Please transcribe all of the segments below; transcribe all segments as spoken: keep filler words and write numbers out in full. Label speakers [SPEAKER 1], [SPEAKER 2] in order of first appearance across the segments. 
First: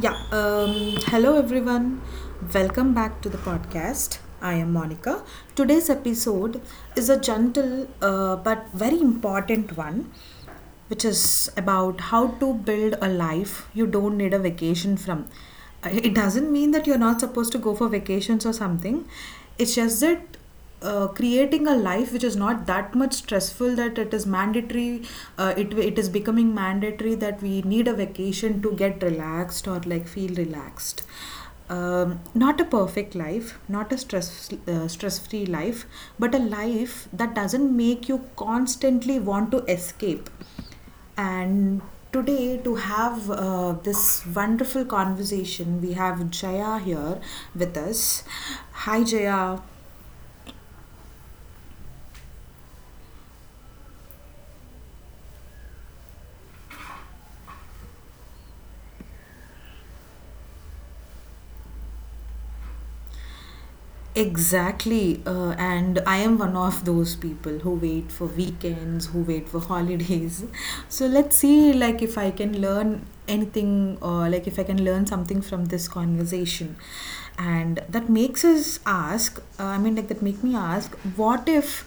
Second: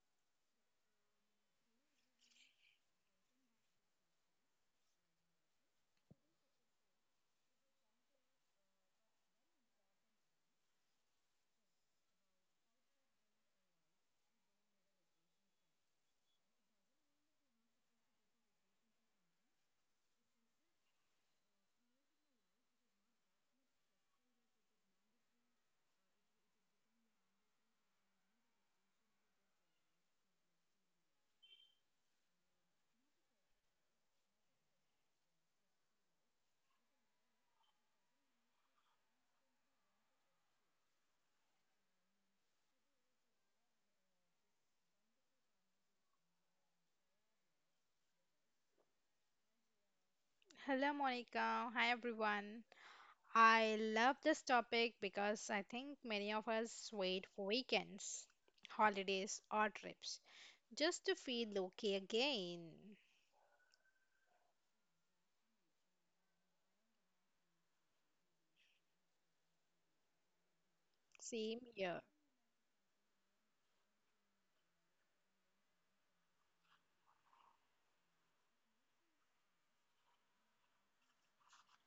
[SPEAKER 1] Yeah, um, Hello everyone. Welcome back to the podcast. I am Monica. Today's episode is a gentle uh, but very important one, which is about how to build a life you don't need a vacation from. Uh, It doesn't mean that you're not supposed to go for vacations or something, it's just that uh, creating a life which is not that much stressful that it is mandatory, uh, it it is becoming mandatory that we need a vacation to get relaxed or like feel relaxed. Um, not a perfect life, not a stress uh, stress free life, but a life that doesn't make you constantly want to escape. And today, to have uh, this wonderful conversation, we have Jaya here with us. Hi, Jaya.
[SPEAKER 2] Hello, Monica. Hi, everyone. I love this topic because I think many of us wait for weekends, holidays, or trips just to feel okay again.
[SPEAKER 1] Exactly. Uh, and I am one of those people who wait for weekends, who wait for holidays. So let's
[SPEAKER 2] Same
[SPEAKER 1] see
[SPEAKER 2] here.
[SPEAKER 1] like if I can learn anything or like if I can learn something from this conversation. And that makes us ask, uh, I mean like that make me ask, what if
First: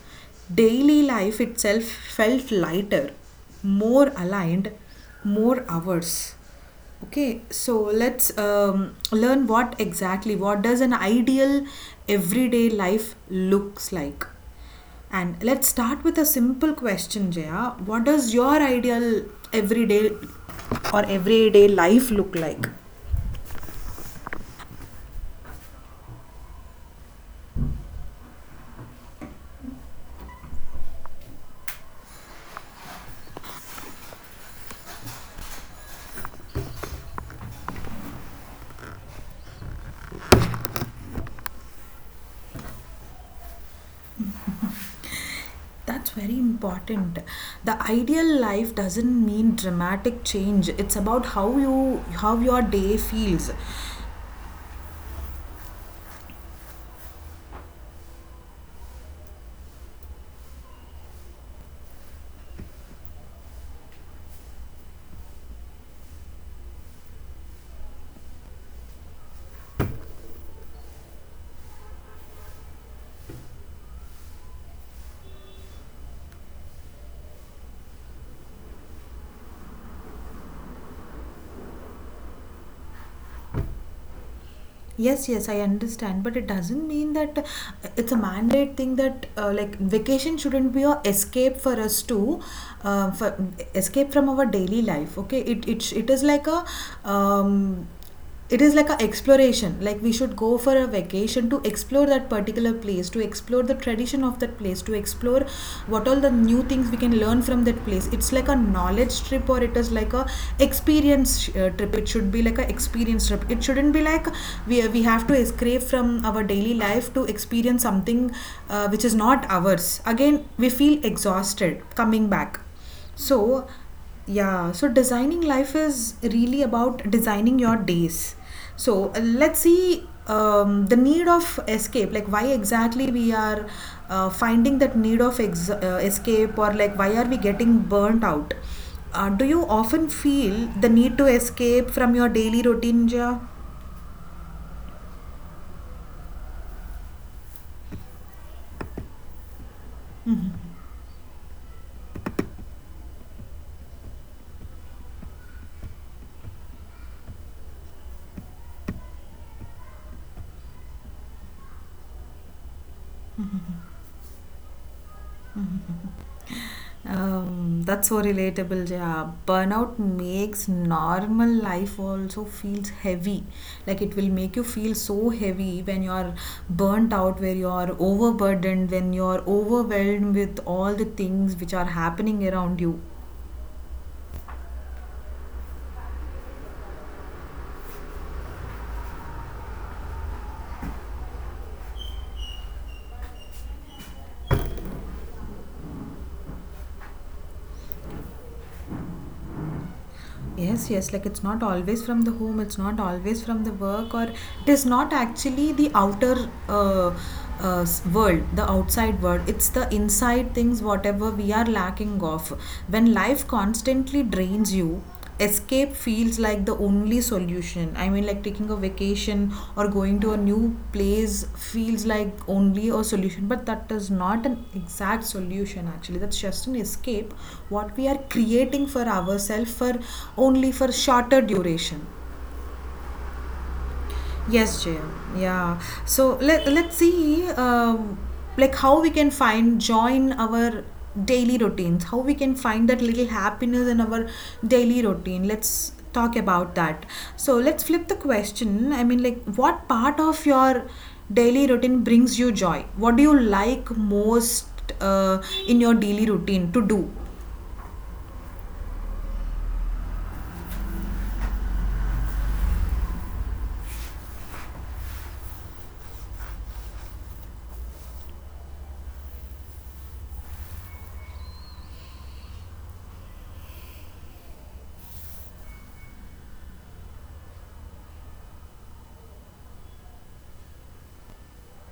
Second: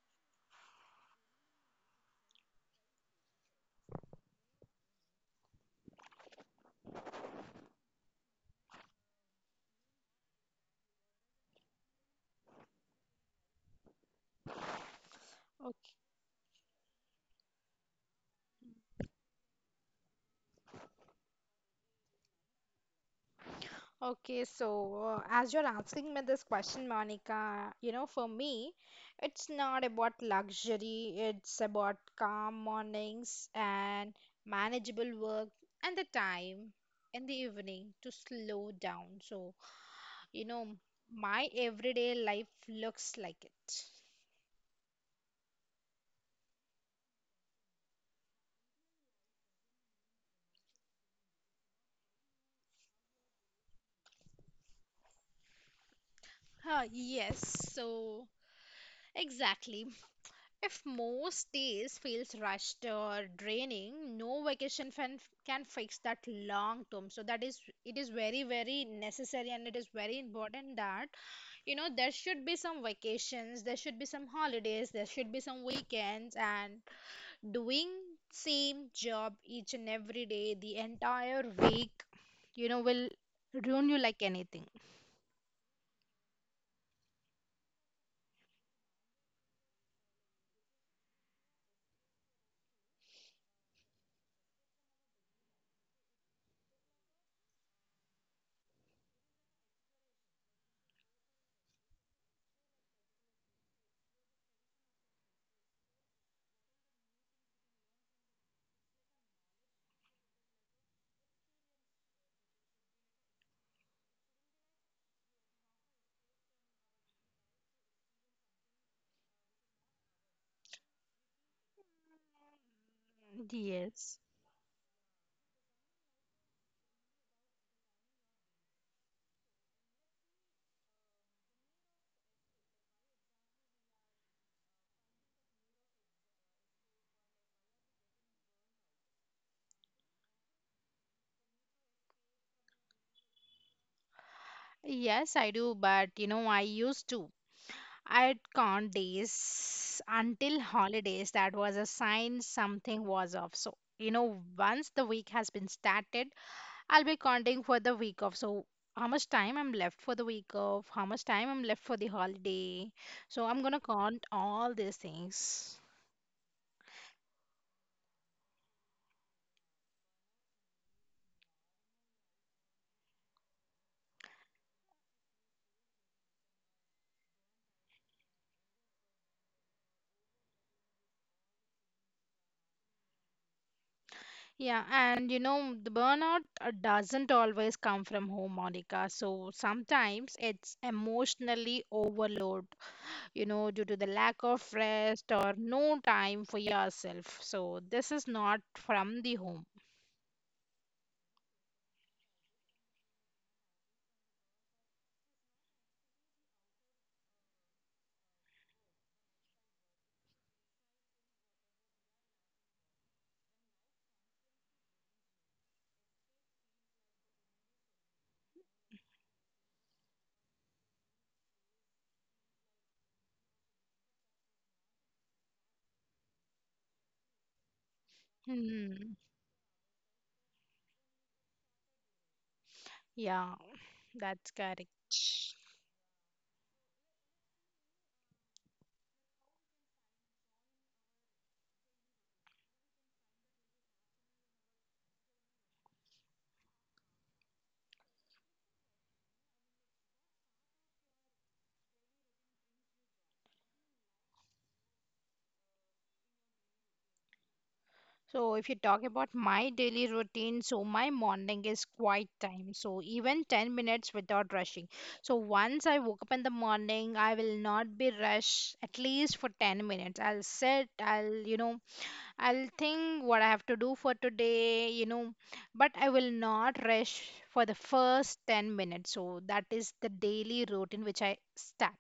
[SPEAKER 1] daily life itself felt lighter, more aligned, more hours? Okay, so let's um, learn what exactly, what does an ideal everyday life looks like? And let's
[SPEAKER 2] Okay,
[SPEAKER 1] start with a simple question, Jaya. What does your ideal everyday or everyday life look like?
[SPEAKER 2] okay, so uh, as you're asking me this question, Monica, you know, for me, it's not about luxury, it's about calm mornings and manageable work and the time in the evening to slow down. So, you know, my everyday life looks like it.
[SPEAKER 1] That's very important. The ideal life doesn't mean dramatic change. It's about how you how your day feels.
[SPEAKER 2] Ah, yes, so exactly. If most days feels rushed or draining, no vacation fan can fix that long term. So that is, it is very very necessary, and it is very important that, you know, there should be some vacations, there should be some holidays, there should be some weekends, and doing same job each and every day the entire week, you know, will ruin you like anything.
[SPEAKER 1] Yes, yes, I understand, but it doesn't mean that uh, it's a mandate thing that uh, like vacation shouldn't be a escape for us to uh, for escape from our daily life. Okay, it it, it is like a um, it is like an exploration. Like we should go for a vacation to explore that particular place, to explore the tradition of that place, to explore what all the new things we can learn from that place. It's like a knowledge trip, or it is like a experience uh, trip. It should be like a experience trip, it shouldn't be like we we have to escape from our daily life to experience something uh, which is not ours. Again we feel exhausted coming back, so,
[SPEAKER 2] Yes.
[SPEAKER 1] yeah, so designing life is really about designing your days. So, uh, let's see, um, the need of escape, like why exactly we are uh, finding that need of ex- uh, escape, or like why are we getting burnt out? Uh, do you often feel the need to escape from your daily routine, Jia?
[SPEAKER 2] Yes, I do, but you know, I used to, I can't days until holidays. That was a sign something was off. So you know, once the week has been started, I'll be counting for the week off. So how much time I'm left for the week off, how much time I'm left for the holiday, so I'm gonna count all these things.
[SPEAKER 1] Um, that's so relatable, yeah. Burnout makes normal life also feels heavy. Like it will make you feel so heavy when you're burnt out, where you're overburdened, when you're overwhelmed with all the things which are happening around you.
[SPEAKER 2] Yeah, and you know, the burnout uh, doesn't always come from home, Monica. So sometimes it's emotionally overload, you know, due to the lack of rest or no time for yourself. So this is not from the home.
[SPEAKER 1] Yes, yes, like it's not always from the home, it's not always from the work, or it is not actually the outer uh, uh, s- world, the outside world. It's the inside things, whatever we are lacking of. When life constantly drains you, escape feels feels like the only solution. I mean, like taking a vacation or going to a new place feels like only a solution, but that is not an exact solution actually. That's just an escape. What we are creating for
[SPEAKER 2] Hmm.
[SPEAKER 1] ourselves for only for shorter duration.
[SPEAKER 2] Yeah, that's correct.
[SPEAKER 1] Yes, Jay. Yeah. So let let's see, um, like how we can find joy in our daily routines. How we can find that little happiness in our daily routine. Let's talk about that. So let's flip the question. I mean, like, what part of your daily routine brings you joy? What do you like most uh, in your daily routine to do?
[SPEAKER 2] So, if you talk about my daily routine, so my morning is quiet time. So, even ten minutes without rushing. So, once I woke up in the morning, I will not be rushed at least for ten minutes. I'll sit, I'll, you know, I'll think what I have to do for today, you know, but I will not rush for the first ten minutes. So, that is the daily routine which I start.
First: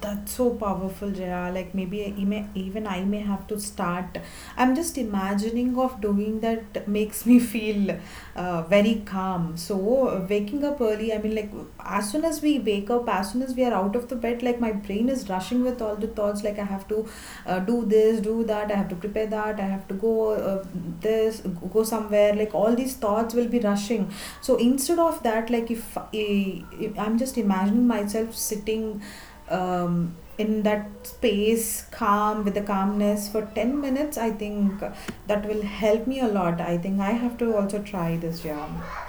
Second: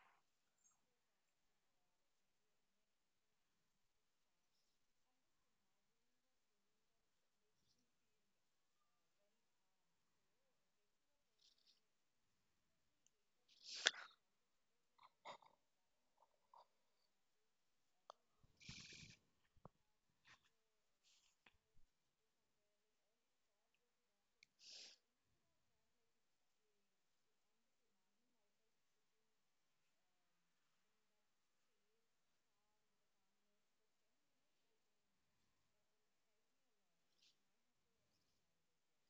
[SPEAKER 1] That's so powerful, Jaya. Like maybe I may, even I may have to start. I'm just imagining of doing that makes me feel uh, very calm. So uh, waking up early, I mean, like as soon as we wake up, as soon as we are out of the bed, like my brain is rushing with all the thoughts. Like I have to uh, do this, do that. I have to prepare that. I have to go uh, this, go somewhere. Like all these thoughts will be rushing. So instead of that, like if I, I'm just imagining myself sitting um, in that space calm with the calmness for ten minutes. I think that will help me a lot. I think I have to also try this. Yeah.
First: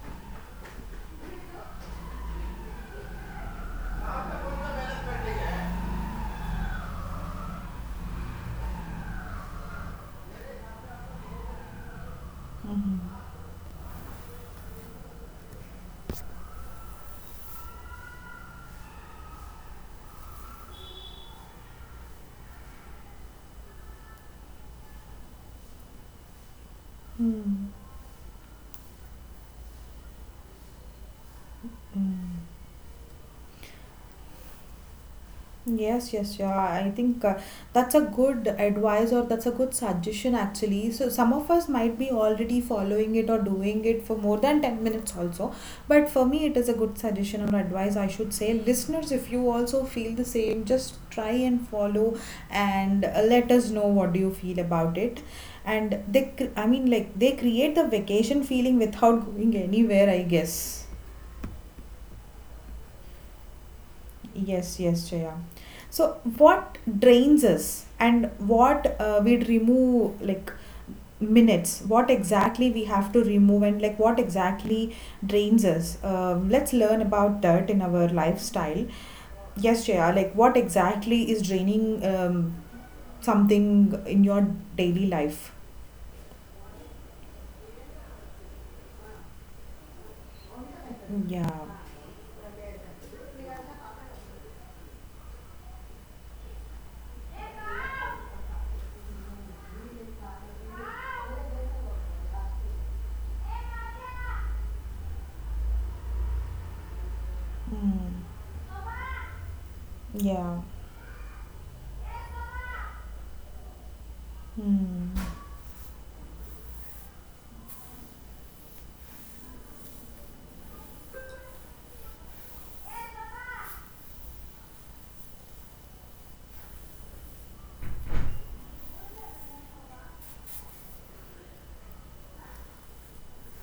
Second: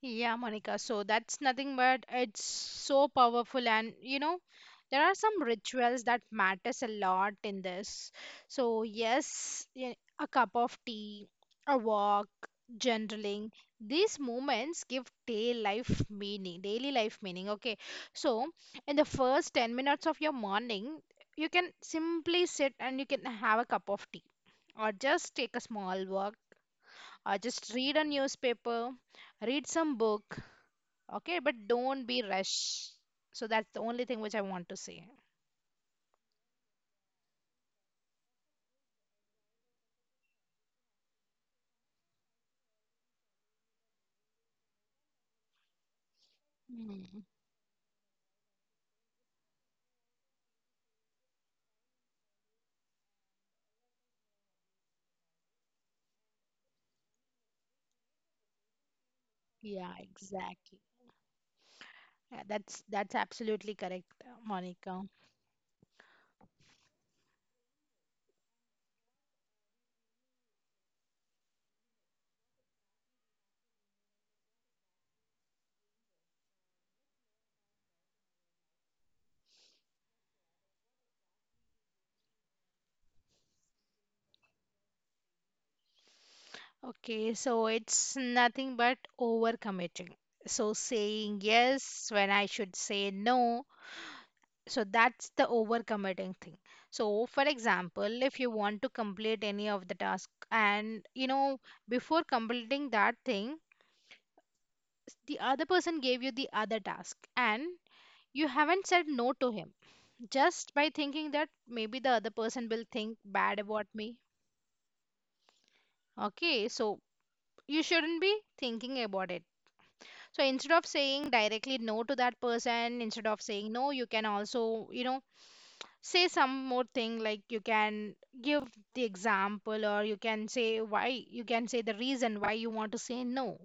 [SPEAKER 2] Yeah, Monica. So that's nothing but it's so powerful, and you know, there are some rituals that matters a lot in this. So yes, y- a cup of tea, a walk, journaling. These moments give day life meaning, daily life meaning. Okay, so in the first ten minutes of your morning, you can simply sit and you can have a cup of tea, or just take a small walk, or just
[SPEAKER 1] Hmm.
[SPEAKER 2] read a newspaper, read some book. Okay, but don't be
[SPEAKER 1] Hmm.
[SPEAKER 2] rushed. So that's the only thing which I want to say.
[SPEAKER 1] Yes, yes, yeah. I think uh, that's a good advice or that's a good suggestion actually. So some of us might be already following it or doing it for more than ten minutes also. But for me, it is a good
[SPEAKER 2] Mm,
[SPEAKER 1] suggestion or advice, I should say. Listeners, if you also feel the same, just try and follow, and uh, let us know what do you feel about it. And they, cr- I mean, like they create the vacation feeling without going
[SPEAKER 2] yeah,
[SPEAKER 1] anywhere, I
[SPEAKER 2] exactly.
[SPEAKER 1] guess.
[SPEAKER 2] Yeah, that's that's absolutely correct, uh,
[SPEAKER 1] Yes,
[SPEAKER 2] Monica.
[SPEAKER 1] yes, Jaya. So, what drains us and what uh, we'd remove, like minutes, what exactly we have to remove, and like what exactly drains us? Um, let's learn about that in our lifestyle. Yes, Jaya, like what exactly is draining um, something in your daily life?
[SPEAKER 2] Okay, so it's nothing but overcommitting. So saying
[SPEAKER 1] Yeah,
[SPEAKER 2] yes when I should say no. So that's the overcommitting thing. So for example, if you want to complete any of the task, and you know, before completing that thing, s- the other person gave you the other task, and you haven't said no to him
[SPEAKER 1] yeah.
[SPEAKER 2] just by thinking that maybe the other person will think bad about me. Okay, so you shouldn't be thinking about it. So instead of saying directly no to that person, instead of saying no, you can also, you know, say some more thing, like you can give the example, or you can say why, you can say the reason why you want to say no.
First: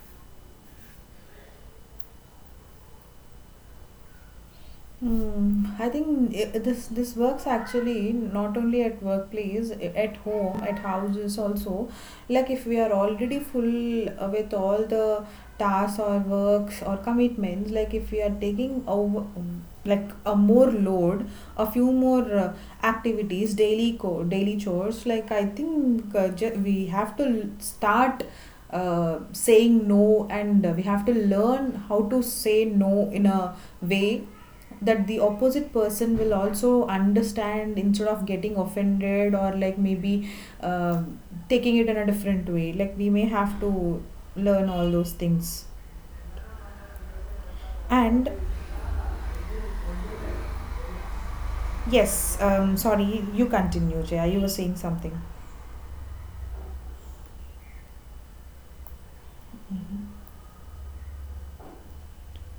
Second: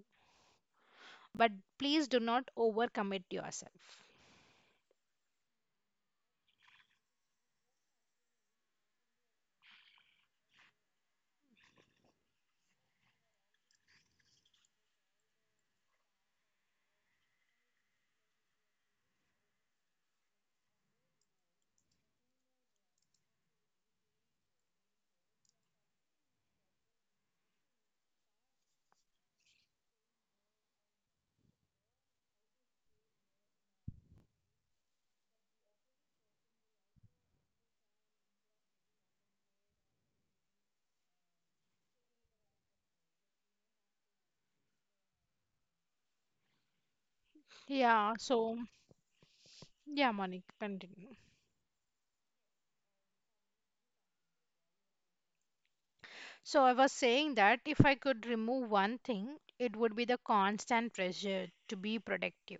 [SPEAKER 2] But please do not overcommit yourself.
[SPEAKER 1] Mm, I think I this this works actually not only at workplace, i- at home, at houses also. Like if we are already full uh, with all the tasks or works or commitments, like if we are taking over um, like a more load, a few more uh, activities, daily co daily chores. Like I think uh, ju- we have to l- start. Uh, saying no, and uh, we have to learn how to say no in a way that the opposite person will also understand instead of getting offended or like maybe um taking it in a different way. Like we may have to learn all those things,
[SPEAKER 2] Yeah,
[SPEAKER 1] and
[SPEAKER 2] so yeah, Monica, continue.
[SPEAKER 1] yes, um sorry, you continue Jaya, you were saying something.
[SPEAKER 2] So I was saying that if I could remove one thing, it would be the constant pressure to be productive.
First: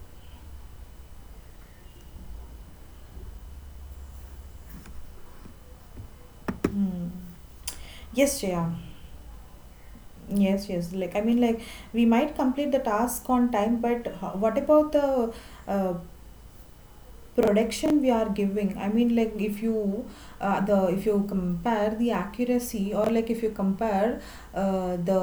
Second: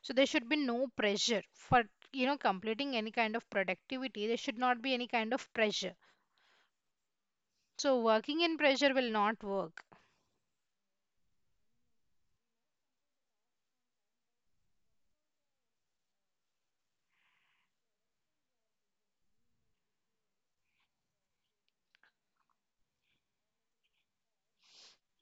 [SPEAKER 2] So there should be no pressure for, you know, completing any kind of productivity. There should not be any kind of pressure.
[SPEAKER 1] Hmm.
[SPEAKER 2] So
[SPEAKER 1] Yes,
[SPEAKER 2] working in
[SPEAKER 1] Jaya,
[SPEAKER 2] pressure will not work.
[SPEAKER 1] yes, yes, like I mean like we might complete the task on time, but ho- what about the uh, production we are giving? I mean like if you uh, the if you compare the accuracy, or like if you compare uh, the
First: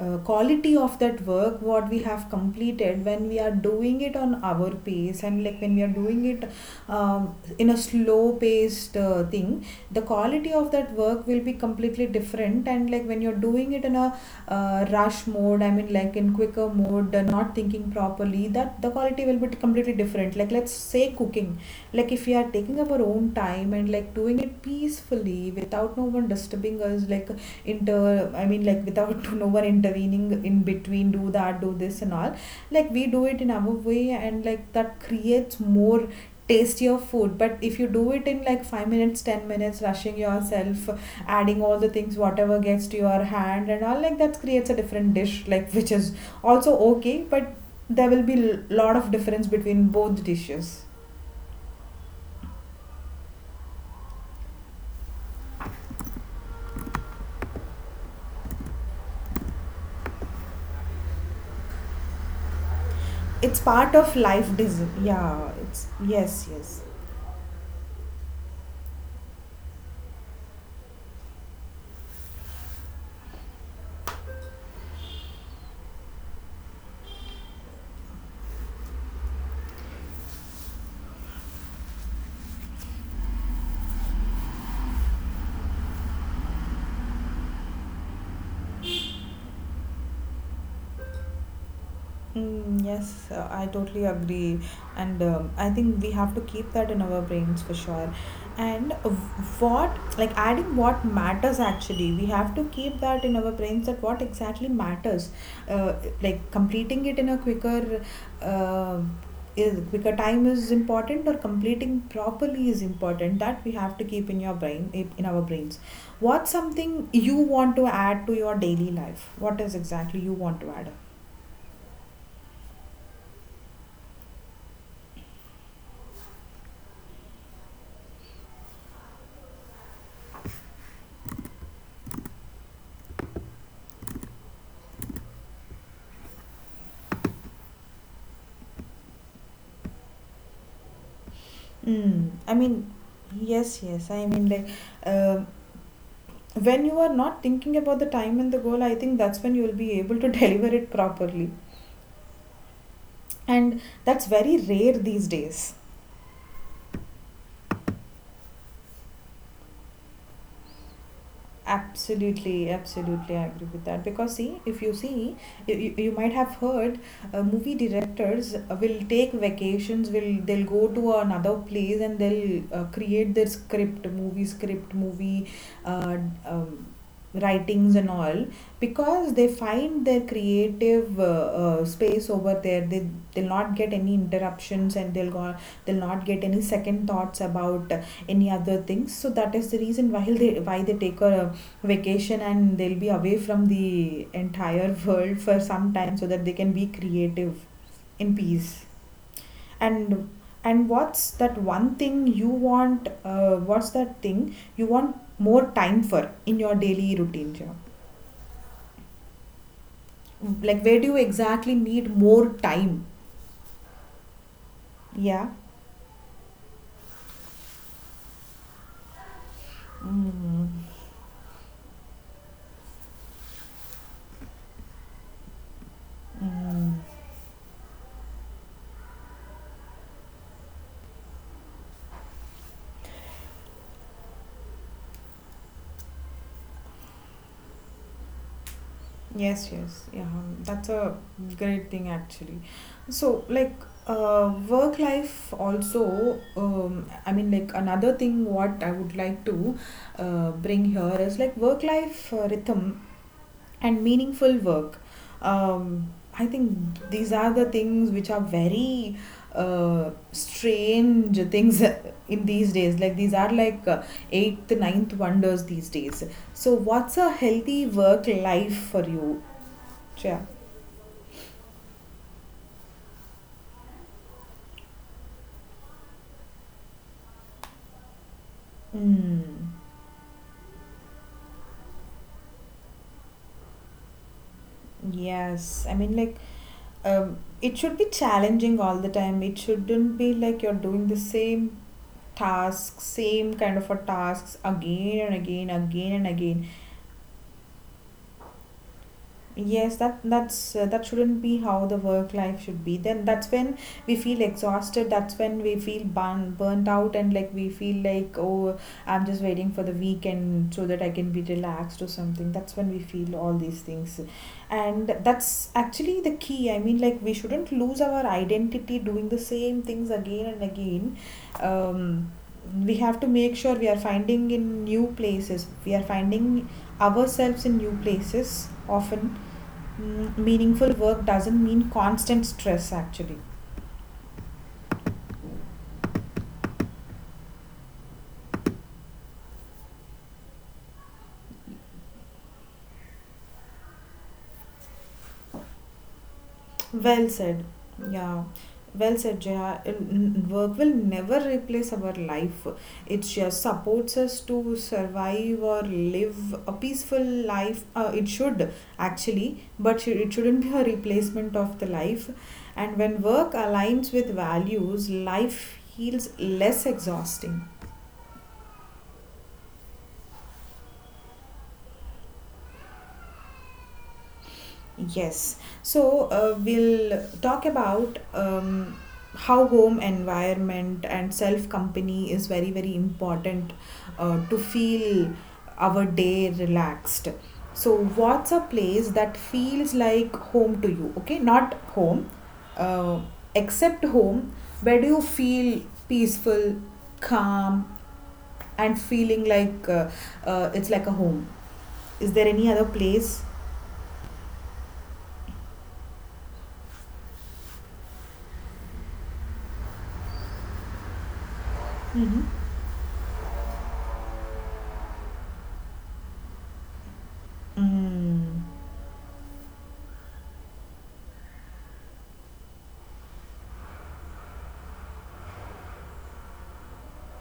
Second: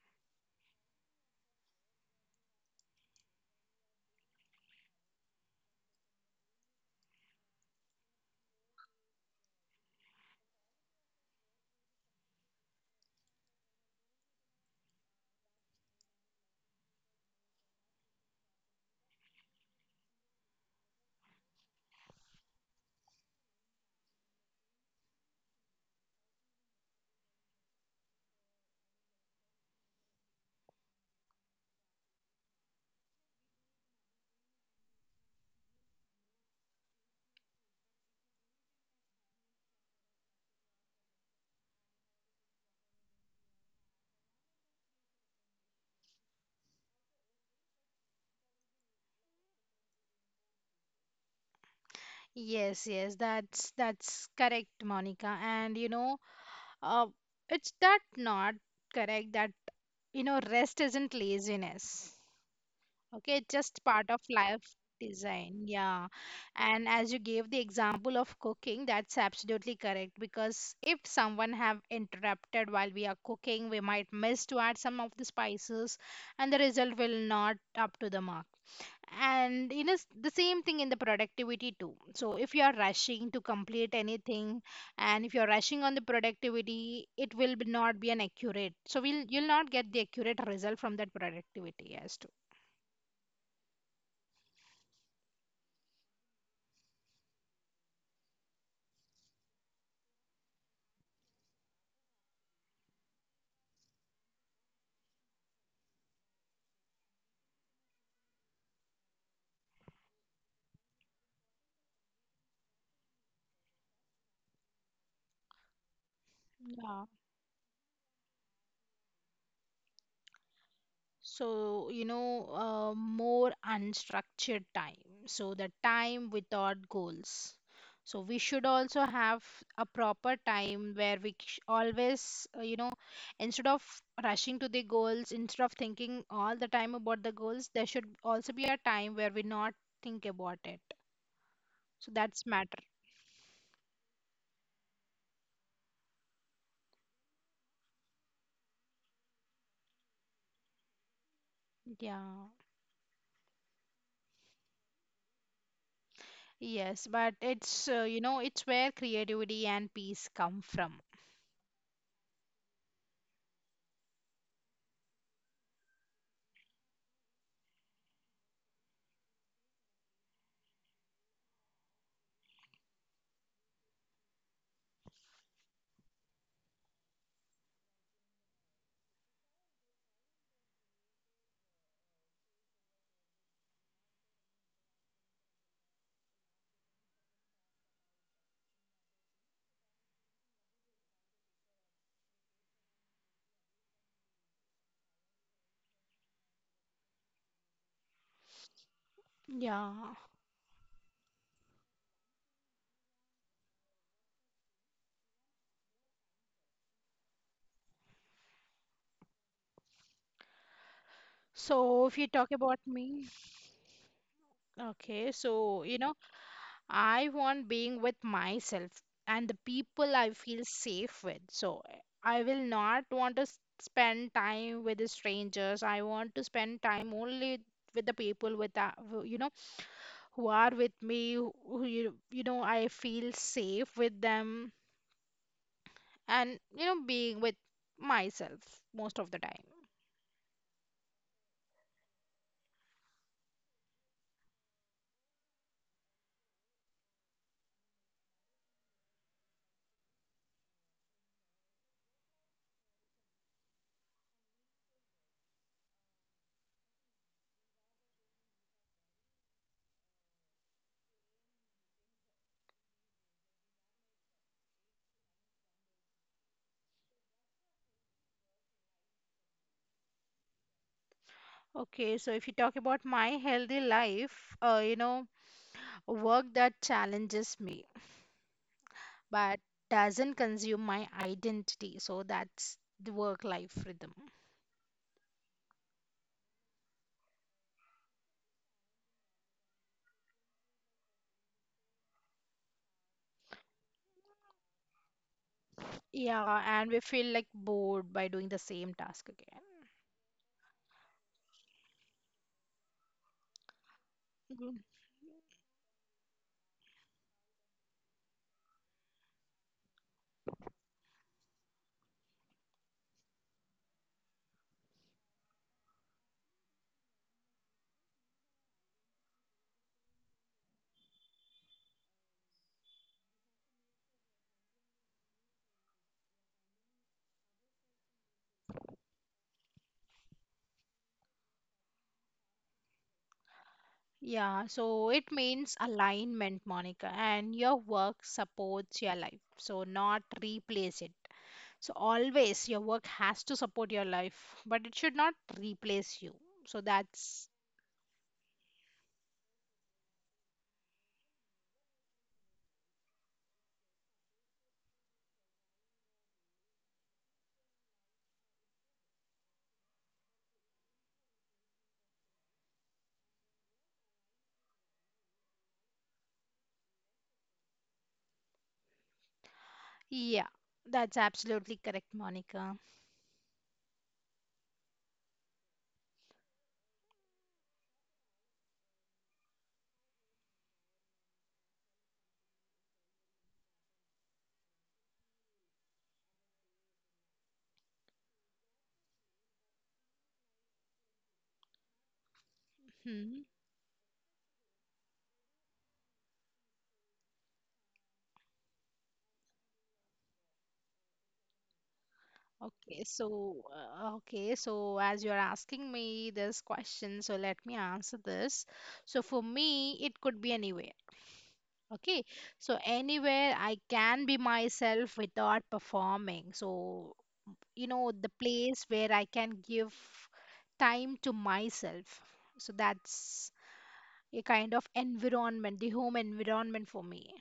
[SPEAKER 1] uh, quality of that work what we have completed when we are doing it on our pace, and like when we are doing it um, in a slow paced uh, thing, the quality of that work will be completely different. And like when you're doing it in a uh, rush mode, I mean like in quicker mode, uh, not thinking properly, that the quality will be completely different. Like let's say cooking, like if we are taking our own time and like doing it peacefully without no one disturbing us, like inter I mean like without no one intervening in between, do that, do this and all, like we do it in our way, and like that creates more tastier food. But if you do it in like five minutes, ten minutes, rushing yourself, adding all the things whatever gets to your hand and all, like that creates a different dish, like which is also okay, but there will be l- lot of difference between both dishes.
[SPEAKER 2] Yes, yes, that's that's correct, Monica. And you know, uh, it's that not correct that, you know, rest isn't laziness. Okay,
[SPEAKER 1] It's
[SPEAKER 2] just
[SPEAKER 1] part
[SPEAKER 2] part
[SPEAKER 1] of
[SPEAKER 2] of
[SPEAKER 1] life
[SPEAKER 2] life
[SPEAKER 1] dis
[SPEAKER 2] design.
[SPEAKER 1] yeah it's,
[SPEAKER 2] Yeah.
[SPEAKER 1] yes, yes.
[SPEAKER 2] And as you gave the example of cooking, that's absolutely correct because if someone have interrupted while we are cooking, we might miss to add some of the spices, and the result will not up to the mark. And you know, s- the same thing in the productivity too. So if you are rushing to complete anything, and if you're rushing on the productivity, it will be not be an accurate. So we'll you'll not get the accurate result from that productivity as
[SPEAKER 1] Mm, yes, uh, I totally agree, and um, I think we have to keep that in our brains for sure. And what, like adding what matters actually, we have to keep that in our brains that what exactly matters, uh, like completing it in a quicker, uh, is quicker time is important, or completing properly is important. That we have to keep in your brain, in in our brains. What's something
[SPEAKER 2] to.
[SPEAKER 1] you want to add to your daily life? What is exactly you want to add?
[SPEAKER 2] So, you know, uh, more unstructured time. So, the time without goals. So, we should also have a proper time where we sh- always, uh, you know, instead of rushing to the goals, instead of thinking all the time about the goals, there should also be a time where we not think about it. So,
[SPEAKER 1] Mm,
[SPEAKER 2] that's
[SPEAKER 1] I
[SPEAKER 2] matter.
[SPEAKER 1] mean, yes, yes. I mean, like, um when you are not thinking about the time and the goal, I think that's when you will be able to deliver it properly.
[SPEAKER 2] Yeah.
[SPEAKER 1] And that's very rare these days.
[SPEAKER 2] Yes, but it's, uh, you know, it's where creativity and peace come from.
[SPEAKER 1] Absolutely, absolutely, I agree with that. Because, see, if you see, you, you, you might have heard uh, movie directors uh, will take vacations, will they'll go to another place and they'll uh, create their script, movie script, movie uh, um, writings and all, because they find their creative uh, uh, space over there. They they'll not get any interruptions, and they'll go, they'll not get any second thoughts about uh, any other things. So that is the reason why they why they take a vacation, and they'll be away from the entire world for some time so that they can be creative in peace.
[SPEAKER 2] Yeah.
[SPEAKER 1] and and what's that one thing you want, uh, what's that thing you want more time for in your daily routine, Jia? Like where do you exactly
[SPEAKER 2] So,
[SPEAKER 1] need
[SPEAKER 2] if you
[SPEAKER 1] more
[SPEAKER 2] talk about
[SPEAKER 1] time?
[SPEAKER 2] me, okay,
[SPEAKER 1] Yeah.
[SPEAKER 2] so you know, I want being with myself and the people I feel safe with. So eh, I will not want to s- spend time with the strangers. I want to spend time only with the people with that, you know, who are with me, who who you, you know, I feel safe with them, and you know, being with myself most of the time.
[SPEAKER 1] Yes, yes. Yeah. um, That's a great thing actually. So like uh, work life also, um, I mean like another thing what I would like to uh, bring here is like work life uh, rhythm and meaningful work. Um, I think these are the things which are very uh, strange things in these days. Like these are like uh, eighth, ninth wonders these days. So, what's a healthy work life for you? Shreya?
[SPEAKER 2] Okay, so if you talk about my healthy life, uh, you know, work that challenges me but
[SPEAKER 1] Mm,
[SPEAKER 2] doesn't consume my identity. So that's the work life rhythm.
[SPEAKER 1] yes, I mean, like, um, it should be challenging all the time. It shouldn't be like you're doing the same task, same kind of a tasks again and again, again and
[SPEAKER 2] Yeah,
[SPEAKER 1] again
[SPEAKER 2] and we feel like bored by doing the same task again.
[SPEAKER 1] Yes, that that's uh, that shouldn't be how the work life should be. Then that's when we feel
[SPEAKER 2] Mhm.
[SPEAKER 1] exhausted. That's when we feel burn, burnt out, and like we feel like, oh, I'm just waiting for the weekend so that I can be relaxed or something. That's when we feel all these things, and that's actually the key. I mean, like we shouldn't lose our identity doing the same things again and again. Um, we have to make sure we are finding in new places. We are finding ourselves in new places often. Mm, meaningful work doesn't mean constant stress actually.
[SPEAKER 2] Yeah, so it means alignment, Monica, and your work supports your life, so not replace it. So always your work has to support your life, but it should not replace you. So
[SPEAKER 1] Well
[SPEAKER 2] that's,
[SPEAKER 1] said. Yeah, well said, Jaya. N- work will never replace our life, it just supports us to survive or live a peaceful life. Uh, it should actually, but sh- it shouldn't be a replacement of the life. And when work aligns with values, life feels less exhausting.
[SPEAKER 2] yeah, that's absolutely correct, Monica.
[SPEAKER 1] Yes. So uh, we'll talk about um, how home environment and self company is very, very important uh, to feel our day relaxed. So, what's a place that feels like home to you? Okay, not home, uh,
[SPEAKER 2] Hmm.
[SPEAKER 1] except home, where do you feel peaceful, calm, and feeling like uh, uh, it's like a home? Is there any other
[SPEAKER 2] Okay,
[SPEAKER 1] place?
[SPEAKER 2] so uh, okay, so as you're asking me this question, so let me answer this. So for me, it could be anywhere. Okay,
[SPEAKER 1] Hmm.
[SPEAKER 2] so anywhere I can be myself without performing. So, you know, the
[SPEAKER 1] Mm.
[SPEAKER 2] place where I can give time to myself. So that's a kind of environment, the home environment for me.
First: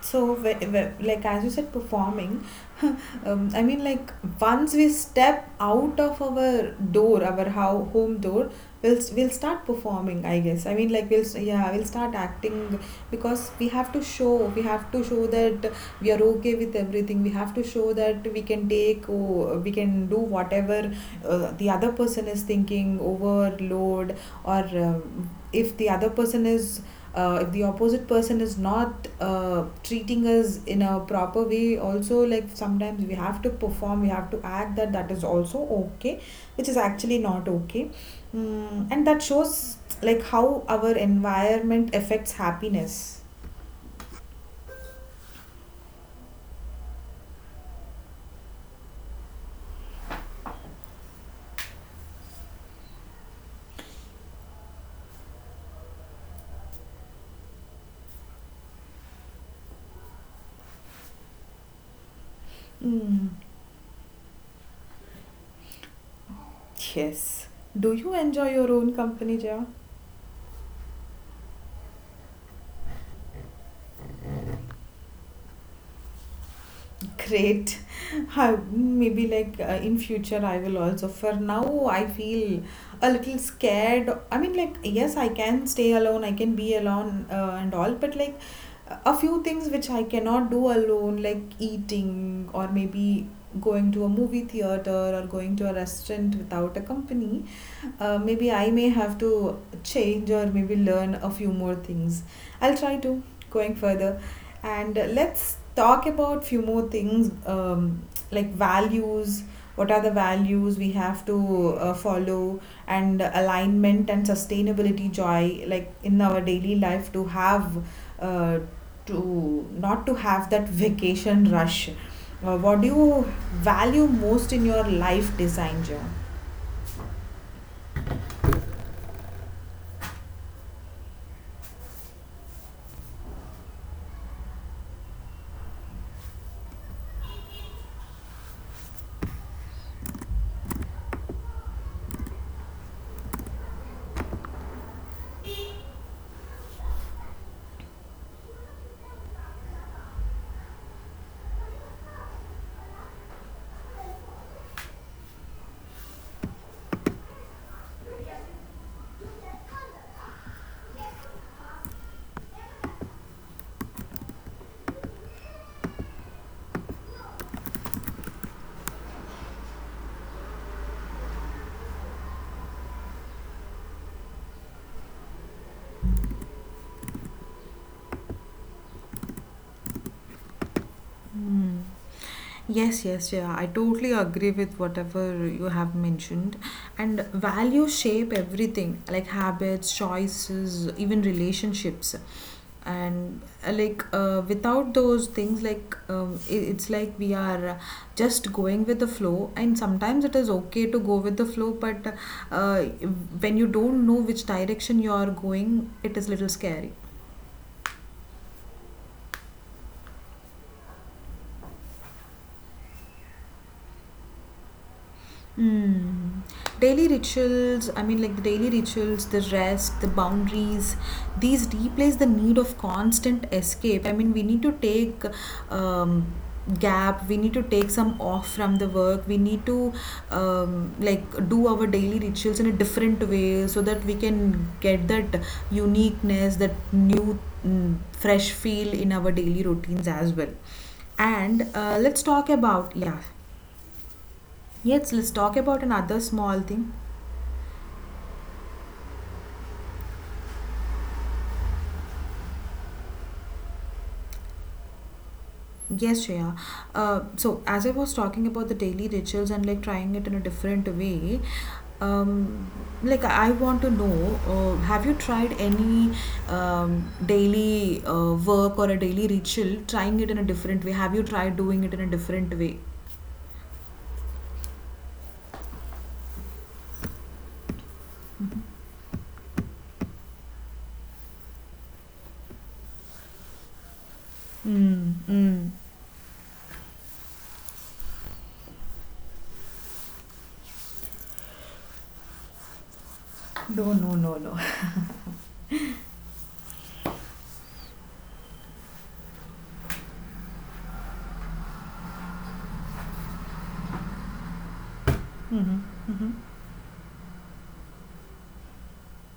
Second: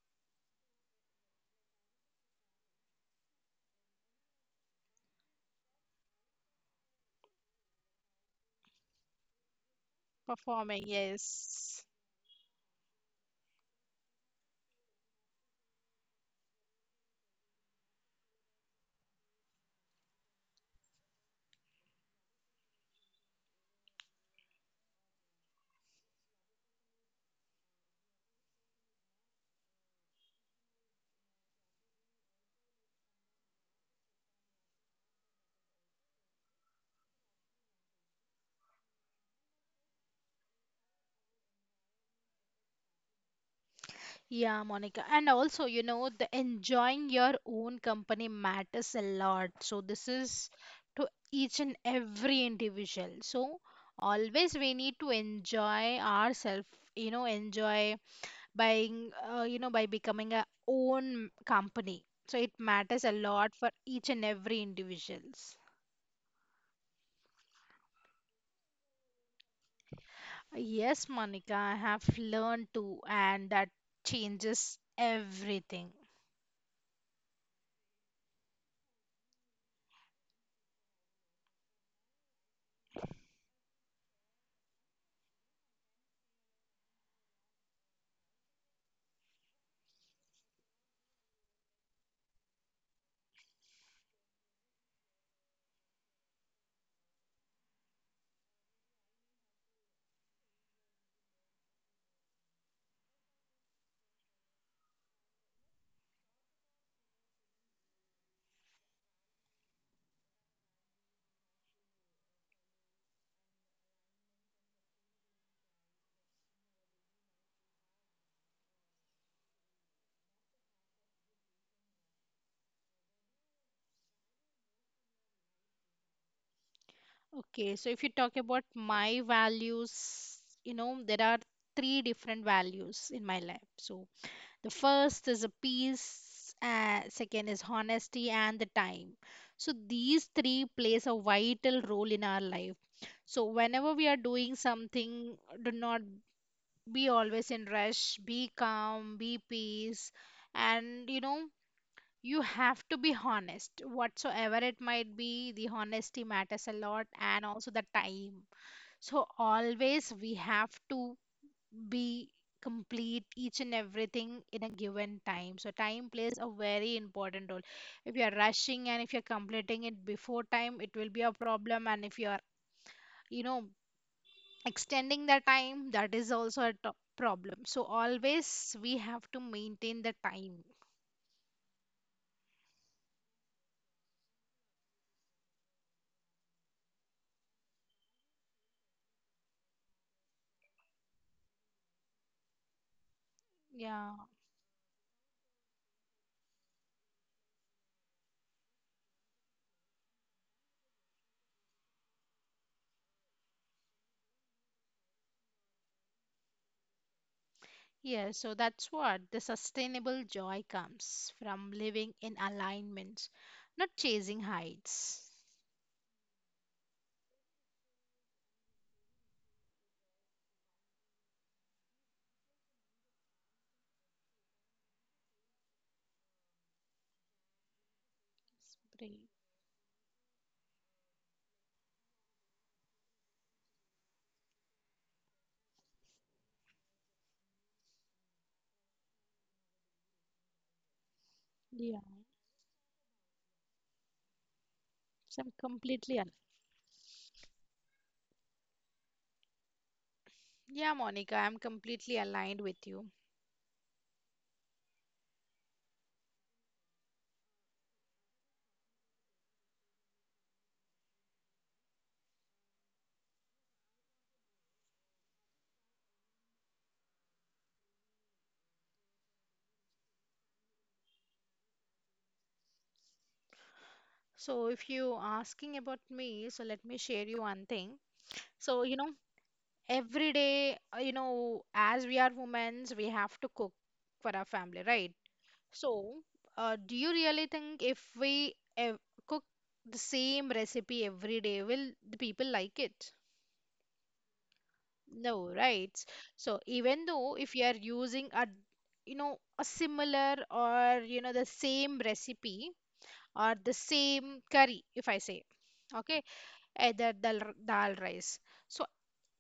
[SPEAKER 1] So, wh- wh- like as you said, performing. Um, I mean, like once we step out of our door, our how home door, we'll s- we'll start performing, I guess. I
[SPEAKER 2] Performing,
[SPEAKER 1] mean, like we'll s- yeah,
[SPEAKER 2] yes.
[SPEAKER 1] we'll start acting because we have to show we have to show that we are okay with everything. We have to show that we can take oh, we can do whatever uh, the other person is thinking, overload, or um, if the other person is uh, if the opposite person is not uh, treating us in a proper way also, like sometimes we have to perform, we have to act that that is also okay, which is actually not okay. Mm, and that shows like how our environment affects happiness.
[SPEAKER 2] Yeah, Monica. And also, you know, the enjoying your own company matters a lot. So this is to each and every individual. So always we need to enjoy ourselves, you know, enjoy by, uh, you know, by becoming a own company. So it matters a
[SPEAKER 1] Mm.
[SPEAKER 2] lot for each and every individuals.
[SPEAKER 1] Yes, do you enjoy your own company, Jaya?
[SPEAKER 2] Yes, Monica, I have learned to, and that changes everything.
[SPEAKER 1] Great. Huh, maybe like uh, in future I will also. For now, I feel a little scared. I mean, like yes, I can stay alone. I can be alone uh, and all. But like a few things which I cannot do alone, like eating, or maybe going to a movie theater, or going to a restaurant without a company. Uh, maybe I may have to change or maybe learn a few more things. I'll try to going further, and uh, let's talk about few more things, um, like values. What are the values we have to uh, follow, and alignment and sustainability, joy, like in our daily life, to have uh, to not to have that vacation rush. Uh, what do you value most in your life design, Joy?
[SPEAKER 2] Okay, so if you talk about my values, you know, there are three different values in my life. So the first is a peace, uh, second is honesty, and the time. So these three plays a vital role in our life. So whenever we are doing something, do not be always in rush, be calm, be peace, and you know, you have to be honest whatsoever it might be. The honesty matters a lot, and also the time. So always we have to be complete each and everything in a given time. So time plays a very important role. If you are rushing and if you're completing it before time, it will be a problem, and if you are, you know, extending the time, that is also a to- problem. So always we have to maintain the time.
[SPEAKER 1] Yes, yes, yeah. I totally agree with whatever you have mentioned. And values shape everything, like habits, choices, even relationships. And uh, like
[SPEAKER 2] Yeah.
[SPEAKER 1] uh, without those things, like um, it, it's like we are just going with the flow. And sometimes it is okay to go with the flow, but uh, when you don't know which direction you are going, it is little scary.
[SPEAKER 2] Yeah, so that's what the sustainable joy comes from, living in alignment, not chasing heights.
[SPEAKER 1] Mm. Daily rituals, I mean, like the daily rituals, the rest, the boundaries, these replace the need of constant escape. I mean, we need to take um, gap, we need to take some off from the
[SPEAKER 2] Spring.
[SPEAKER 1] work, we need to um, like do our daily rituals in a different way so that we can get that uniqueness, that new, mm, fresh feel in our daily routines as well. And uh,
[SPEAKER 2] Yeah,
[SPEAKER 1] let's talk about, yeah. Yes, let's
[SPEAKER 2] so I'm
[SPEAKER 1] talk about
[SPEAKER 2] completely
[SPEAKER 1] another
[SPEAKER 2] aligned.
[SPEAKER 1] small thing.
[SPEAKER 2] Yeah, Monica, I'm completely aligned with you.
[SPEAKER 1] Yes, Shreya. Uh, so as I was talking about the daily rituals and like trying it in a different way, um, like I want to know, uh, have you tried any um, daily uh, work or a daily ritual, trying it in a different way? Have you tried doing it in a different way?
[SPEAKER 2] So, if you asking about me, so let me share you one thing. So, you know, every day, uh, you know, as we are women, we have to cook for our family, right?
[SPEAKER 1] Mm, mm.
[SPEAKER 2] So, uh, do you really think if we ev cook the same recipe every day, will the people like it?
[SPEAKER 1] No, no, no, no.
[SPEAKER 2] No, right? So, even though if you are using a, you know, a similar or, you know, the same recipe or the same curry, if I say, okay, either dal, r- dal rice. So,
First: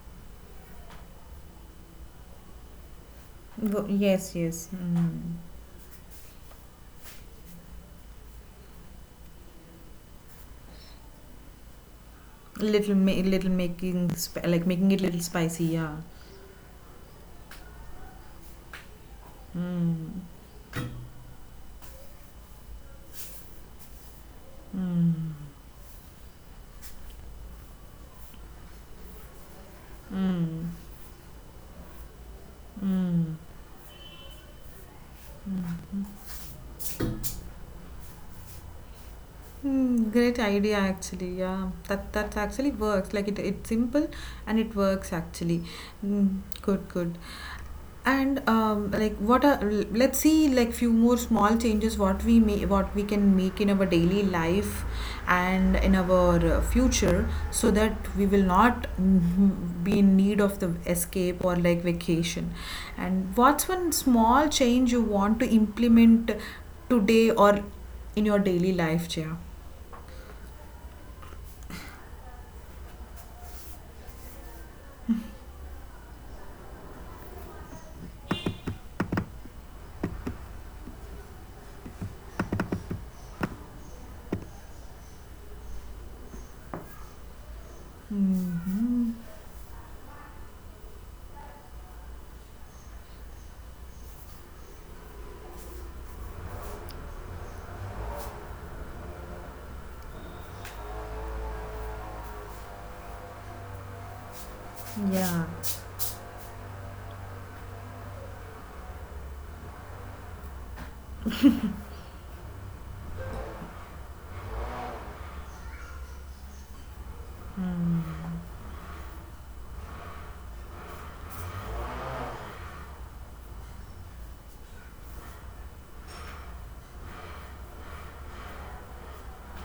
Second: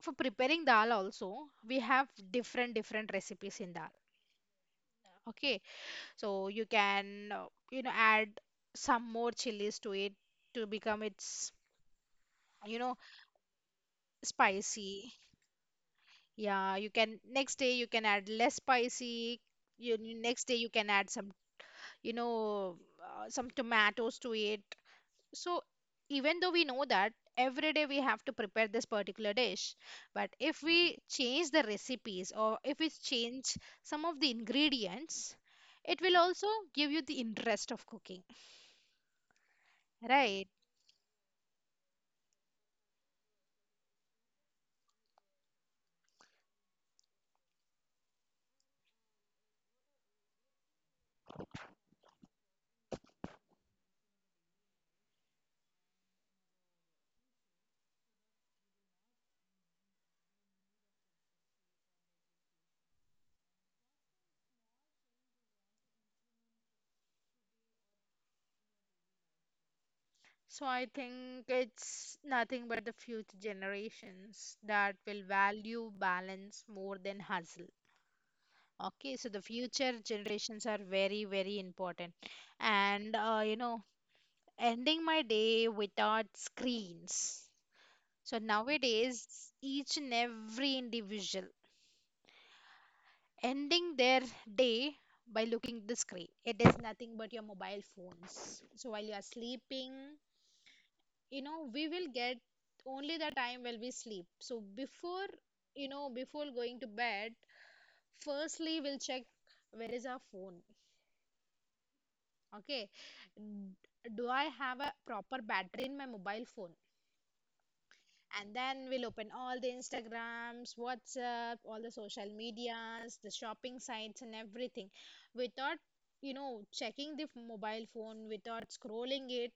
[SPEAKER 2] for preparing dal also, we have different different recipes in
[SPEAKER 1] Wo-
[SPEAKER 2] dal.
[SPEAKER 1] yes, yes. Mm.
[SPEAKER 2] Okay, so you can, uh, you know, add some more chilies to it to become its, you
[SPEAKER 1] Little,
[SPEAKER 2] know,
[SPEAKER 1] ma- little making, sp- like making it
[SPEAKER 2] spicy.
[SPEAKER 1] little spicy. Yeah.
[SPEAKER 2] Yeah, you can, next day you can add less spicy. You you-
[SPEAKER 1] Mm.
[SPEAKER 2] next day you can add some, you know, uh, some tomatoes to it. So even though we know that every day we have to prepare this particular dish, but if we change the recipes, or if we change some of the ingredients, it will also give you the interest of cooking,
[SPEAKER 1] Hmm, great
[SPEAKER 2] right?
[SPEAKER 1] idea actually. Yeah, that that actually works. Like it, it's simple and it works actually. Mm, good, good. And um, like what are l- let's see like few more small changes what we may what we can make in our daily life and in our uh, future so that we will not mm, be in need of the escape or like vacation. And what's one small change you want to implement today or in your daily life, Jaya?
[SPEAKER 2] So I think it's nothing but the future generations that will value balance more than hustle. Okay, so the future generations are very, very important. And, uh, you know, ending my day without screens. So nowadays, each and every individual ending their day by looking at the screen. It is nothing but your mobile phones. So while you are sleeping, you know, we will get only the time when we sleep. So before,
[SPEAKER 1] Yeah.
[SPEAKER 2] you know, before going to bed, firstly we'll check where is our phone. Okay, N- do I have a proper battery in my mobile phone? And then we'll open all the instagrams, whatsapp, all the social medias, the shopping sites, and everything. Without, you know, checking the f- mobile phone, without scrolling it,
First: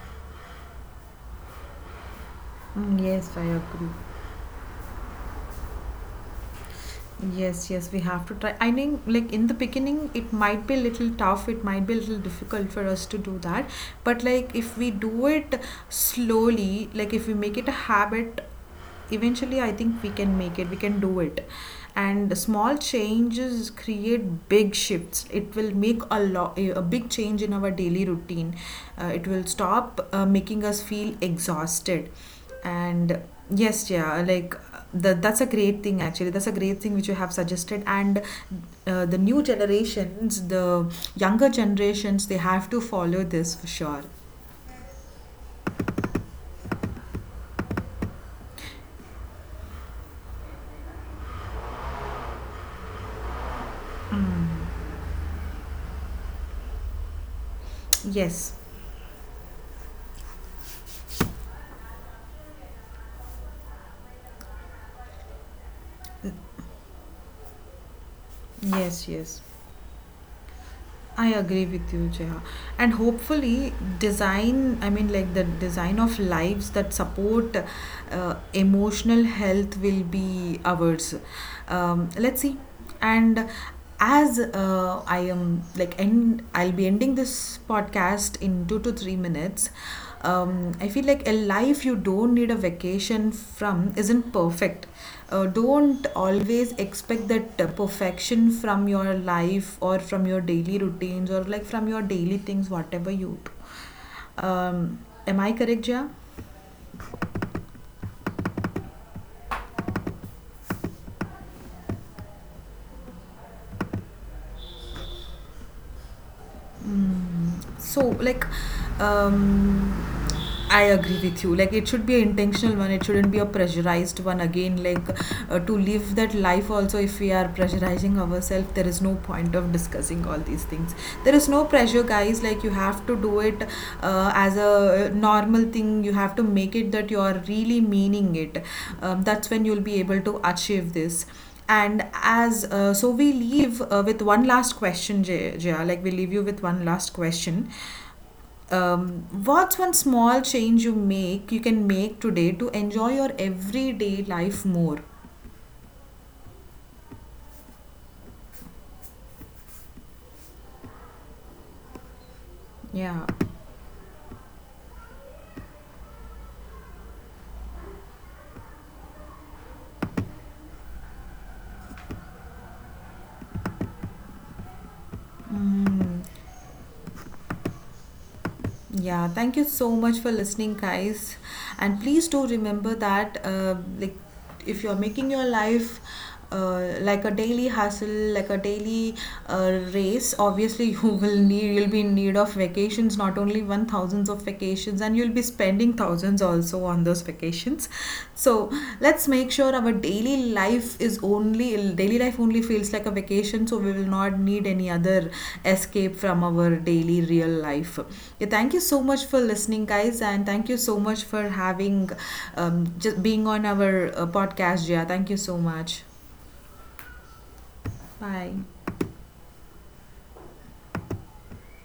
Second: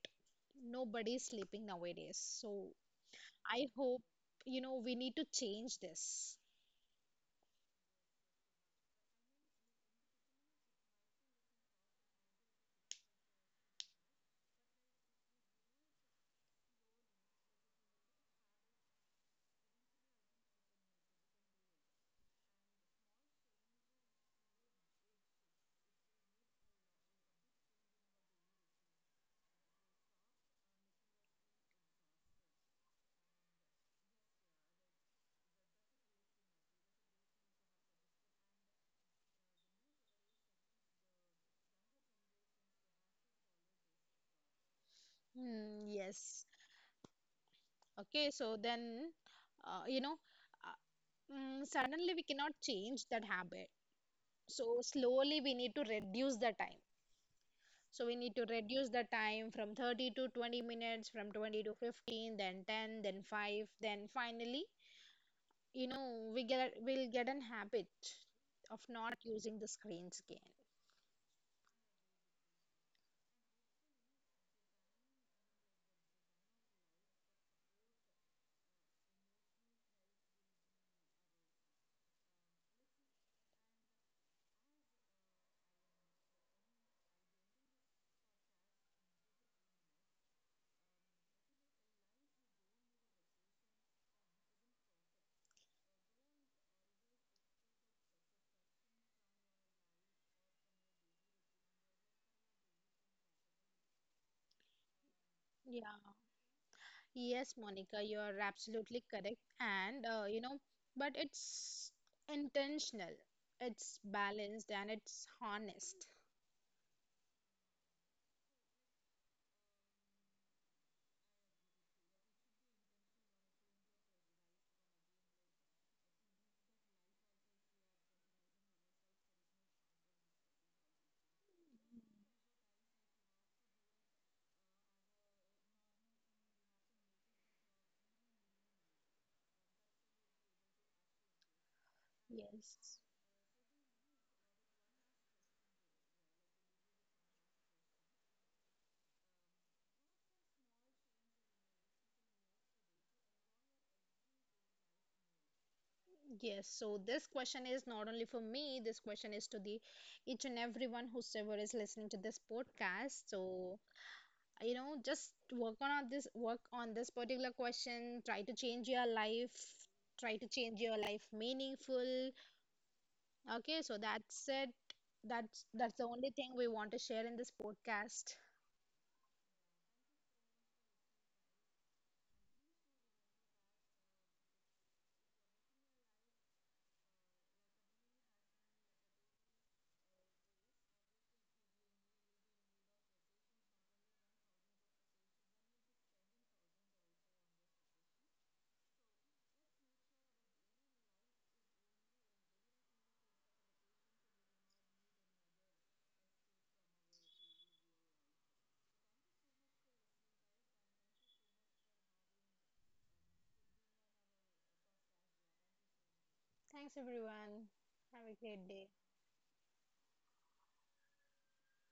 [SPEAKER 2] nobody's sleeping nowadays. So
[SPEAKER 1] Mm, yes, I
[SPEAKER 2] I
[SPEAKER 1] agree.
[SPEAKER 2] hope, you know, we need to change this.
[SPEAKER 1] Yes, yes, we have to try. I think, like in the beginning, it might be a little tough. It might be a little difficult for us to do that. But like if we do it slowly, like if we make it a habit, eventually I think we can make it, we can do it. And small changes create big shifts, it will make a lot a big change in our daily routine. Uh, it will stop uh, making us feel exhausted. And yes, yeah, like the, that's a great thing actually, that's a great thing which you have suggested. And uh, the new generations, the younger generations, they have to follow this for sure.
[SPEAKER 2] Hmm, yes. Okay, so then, uh, you know, uh, mm, suddenly we cannot change that habit. So slowly we need to reduce the time. So we need to
[SPEAKER 1] yes
[SPEAKER 2] reduce the time from thirty to twenty minutes, from twenty to fifteen, then ten, then five, then finally, you know, we get we'll get an habit of
[SPEAKER 1] yes
[SPEAKER 2] not
[SPEAKER 1] yes,
[SPEAKER 2] using the screens again.
[SPEAKER 1] I agree with you, Jaya. And hopefully, design, I mean, like the design of lives that support uh, emotional health will be ours. Um, let's see. And as uh, I am like, end, I'll be ending this podcast in two to three minutes. um, I feel like a life you don't need a vacation from isn't perfect. Uh, don't always expect that uh, perfection from your life or from your daily routines or like from your daily things, whatever you do. Um, am I correct,
[SPEAKER 2] Yeah.
[SPEAKER 1] Jia?
[SPEAKER 2] Yes, Monica, you are absolutely correct. And, uh, you know, but it's intentional, it's balanced, and it's honest.
[SPEAKER 1] Mm. So, like, um, I agree with you. Like it should be an intentional one. It shouldn't be a pressurized one. Again, like uh, to live that life also, if we are pressurizing ourselves, there is no point of discussing all these things. There is no pressure, guys. Like you have to do it uh, as a uh, normal thing. You have to make it that you are really meaning it. Um, that's when you'll be able to achieve this. And as
[SPEAKER 2] Yes.
[SPEAKER 1] uh, so, we leave uh, with one last question, Jaya. Jaya. Like we leave you with one last question. Um, what's one small change you make you can make today to enjoy your everyday life more?
[SPEAKER 2] Yes, so this question is not only for me, this question is to the each and everyone whosoever is listening to this podcast.
[SPEAKER 1] Yeah.
[SPEAKER 2] So, you know, just work on this work on this particular question, try to change your life, try to change your life meaningful. Okay, so that's it. That's that's the only thing we want to share in this podcast.
[SPEAKER 1] Yeah, thank you so much for listening, guys. And please do remember that, uh, like, if you're making your life uh, like a daily hustle, like a daily uh, race, obviously you will need, you'll be in need of vacations, not only one, thousands of vacations, and you'll be spending thousands also on those vacations. So let's make sure our daily life is only daily life only feels like a vacation so we will not need any other escape from our daily real life. Yeah, thank you so much for listening, guys, and thank you so much for having um, just being on our uh, podcast. Yeah, thank you so much.
[SPEAKER 2] Thanks everyone. Have a great day.
[SPEAKER 1] Bye.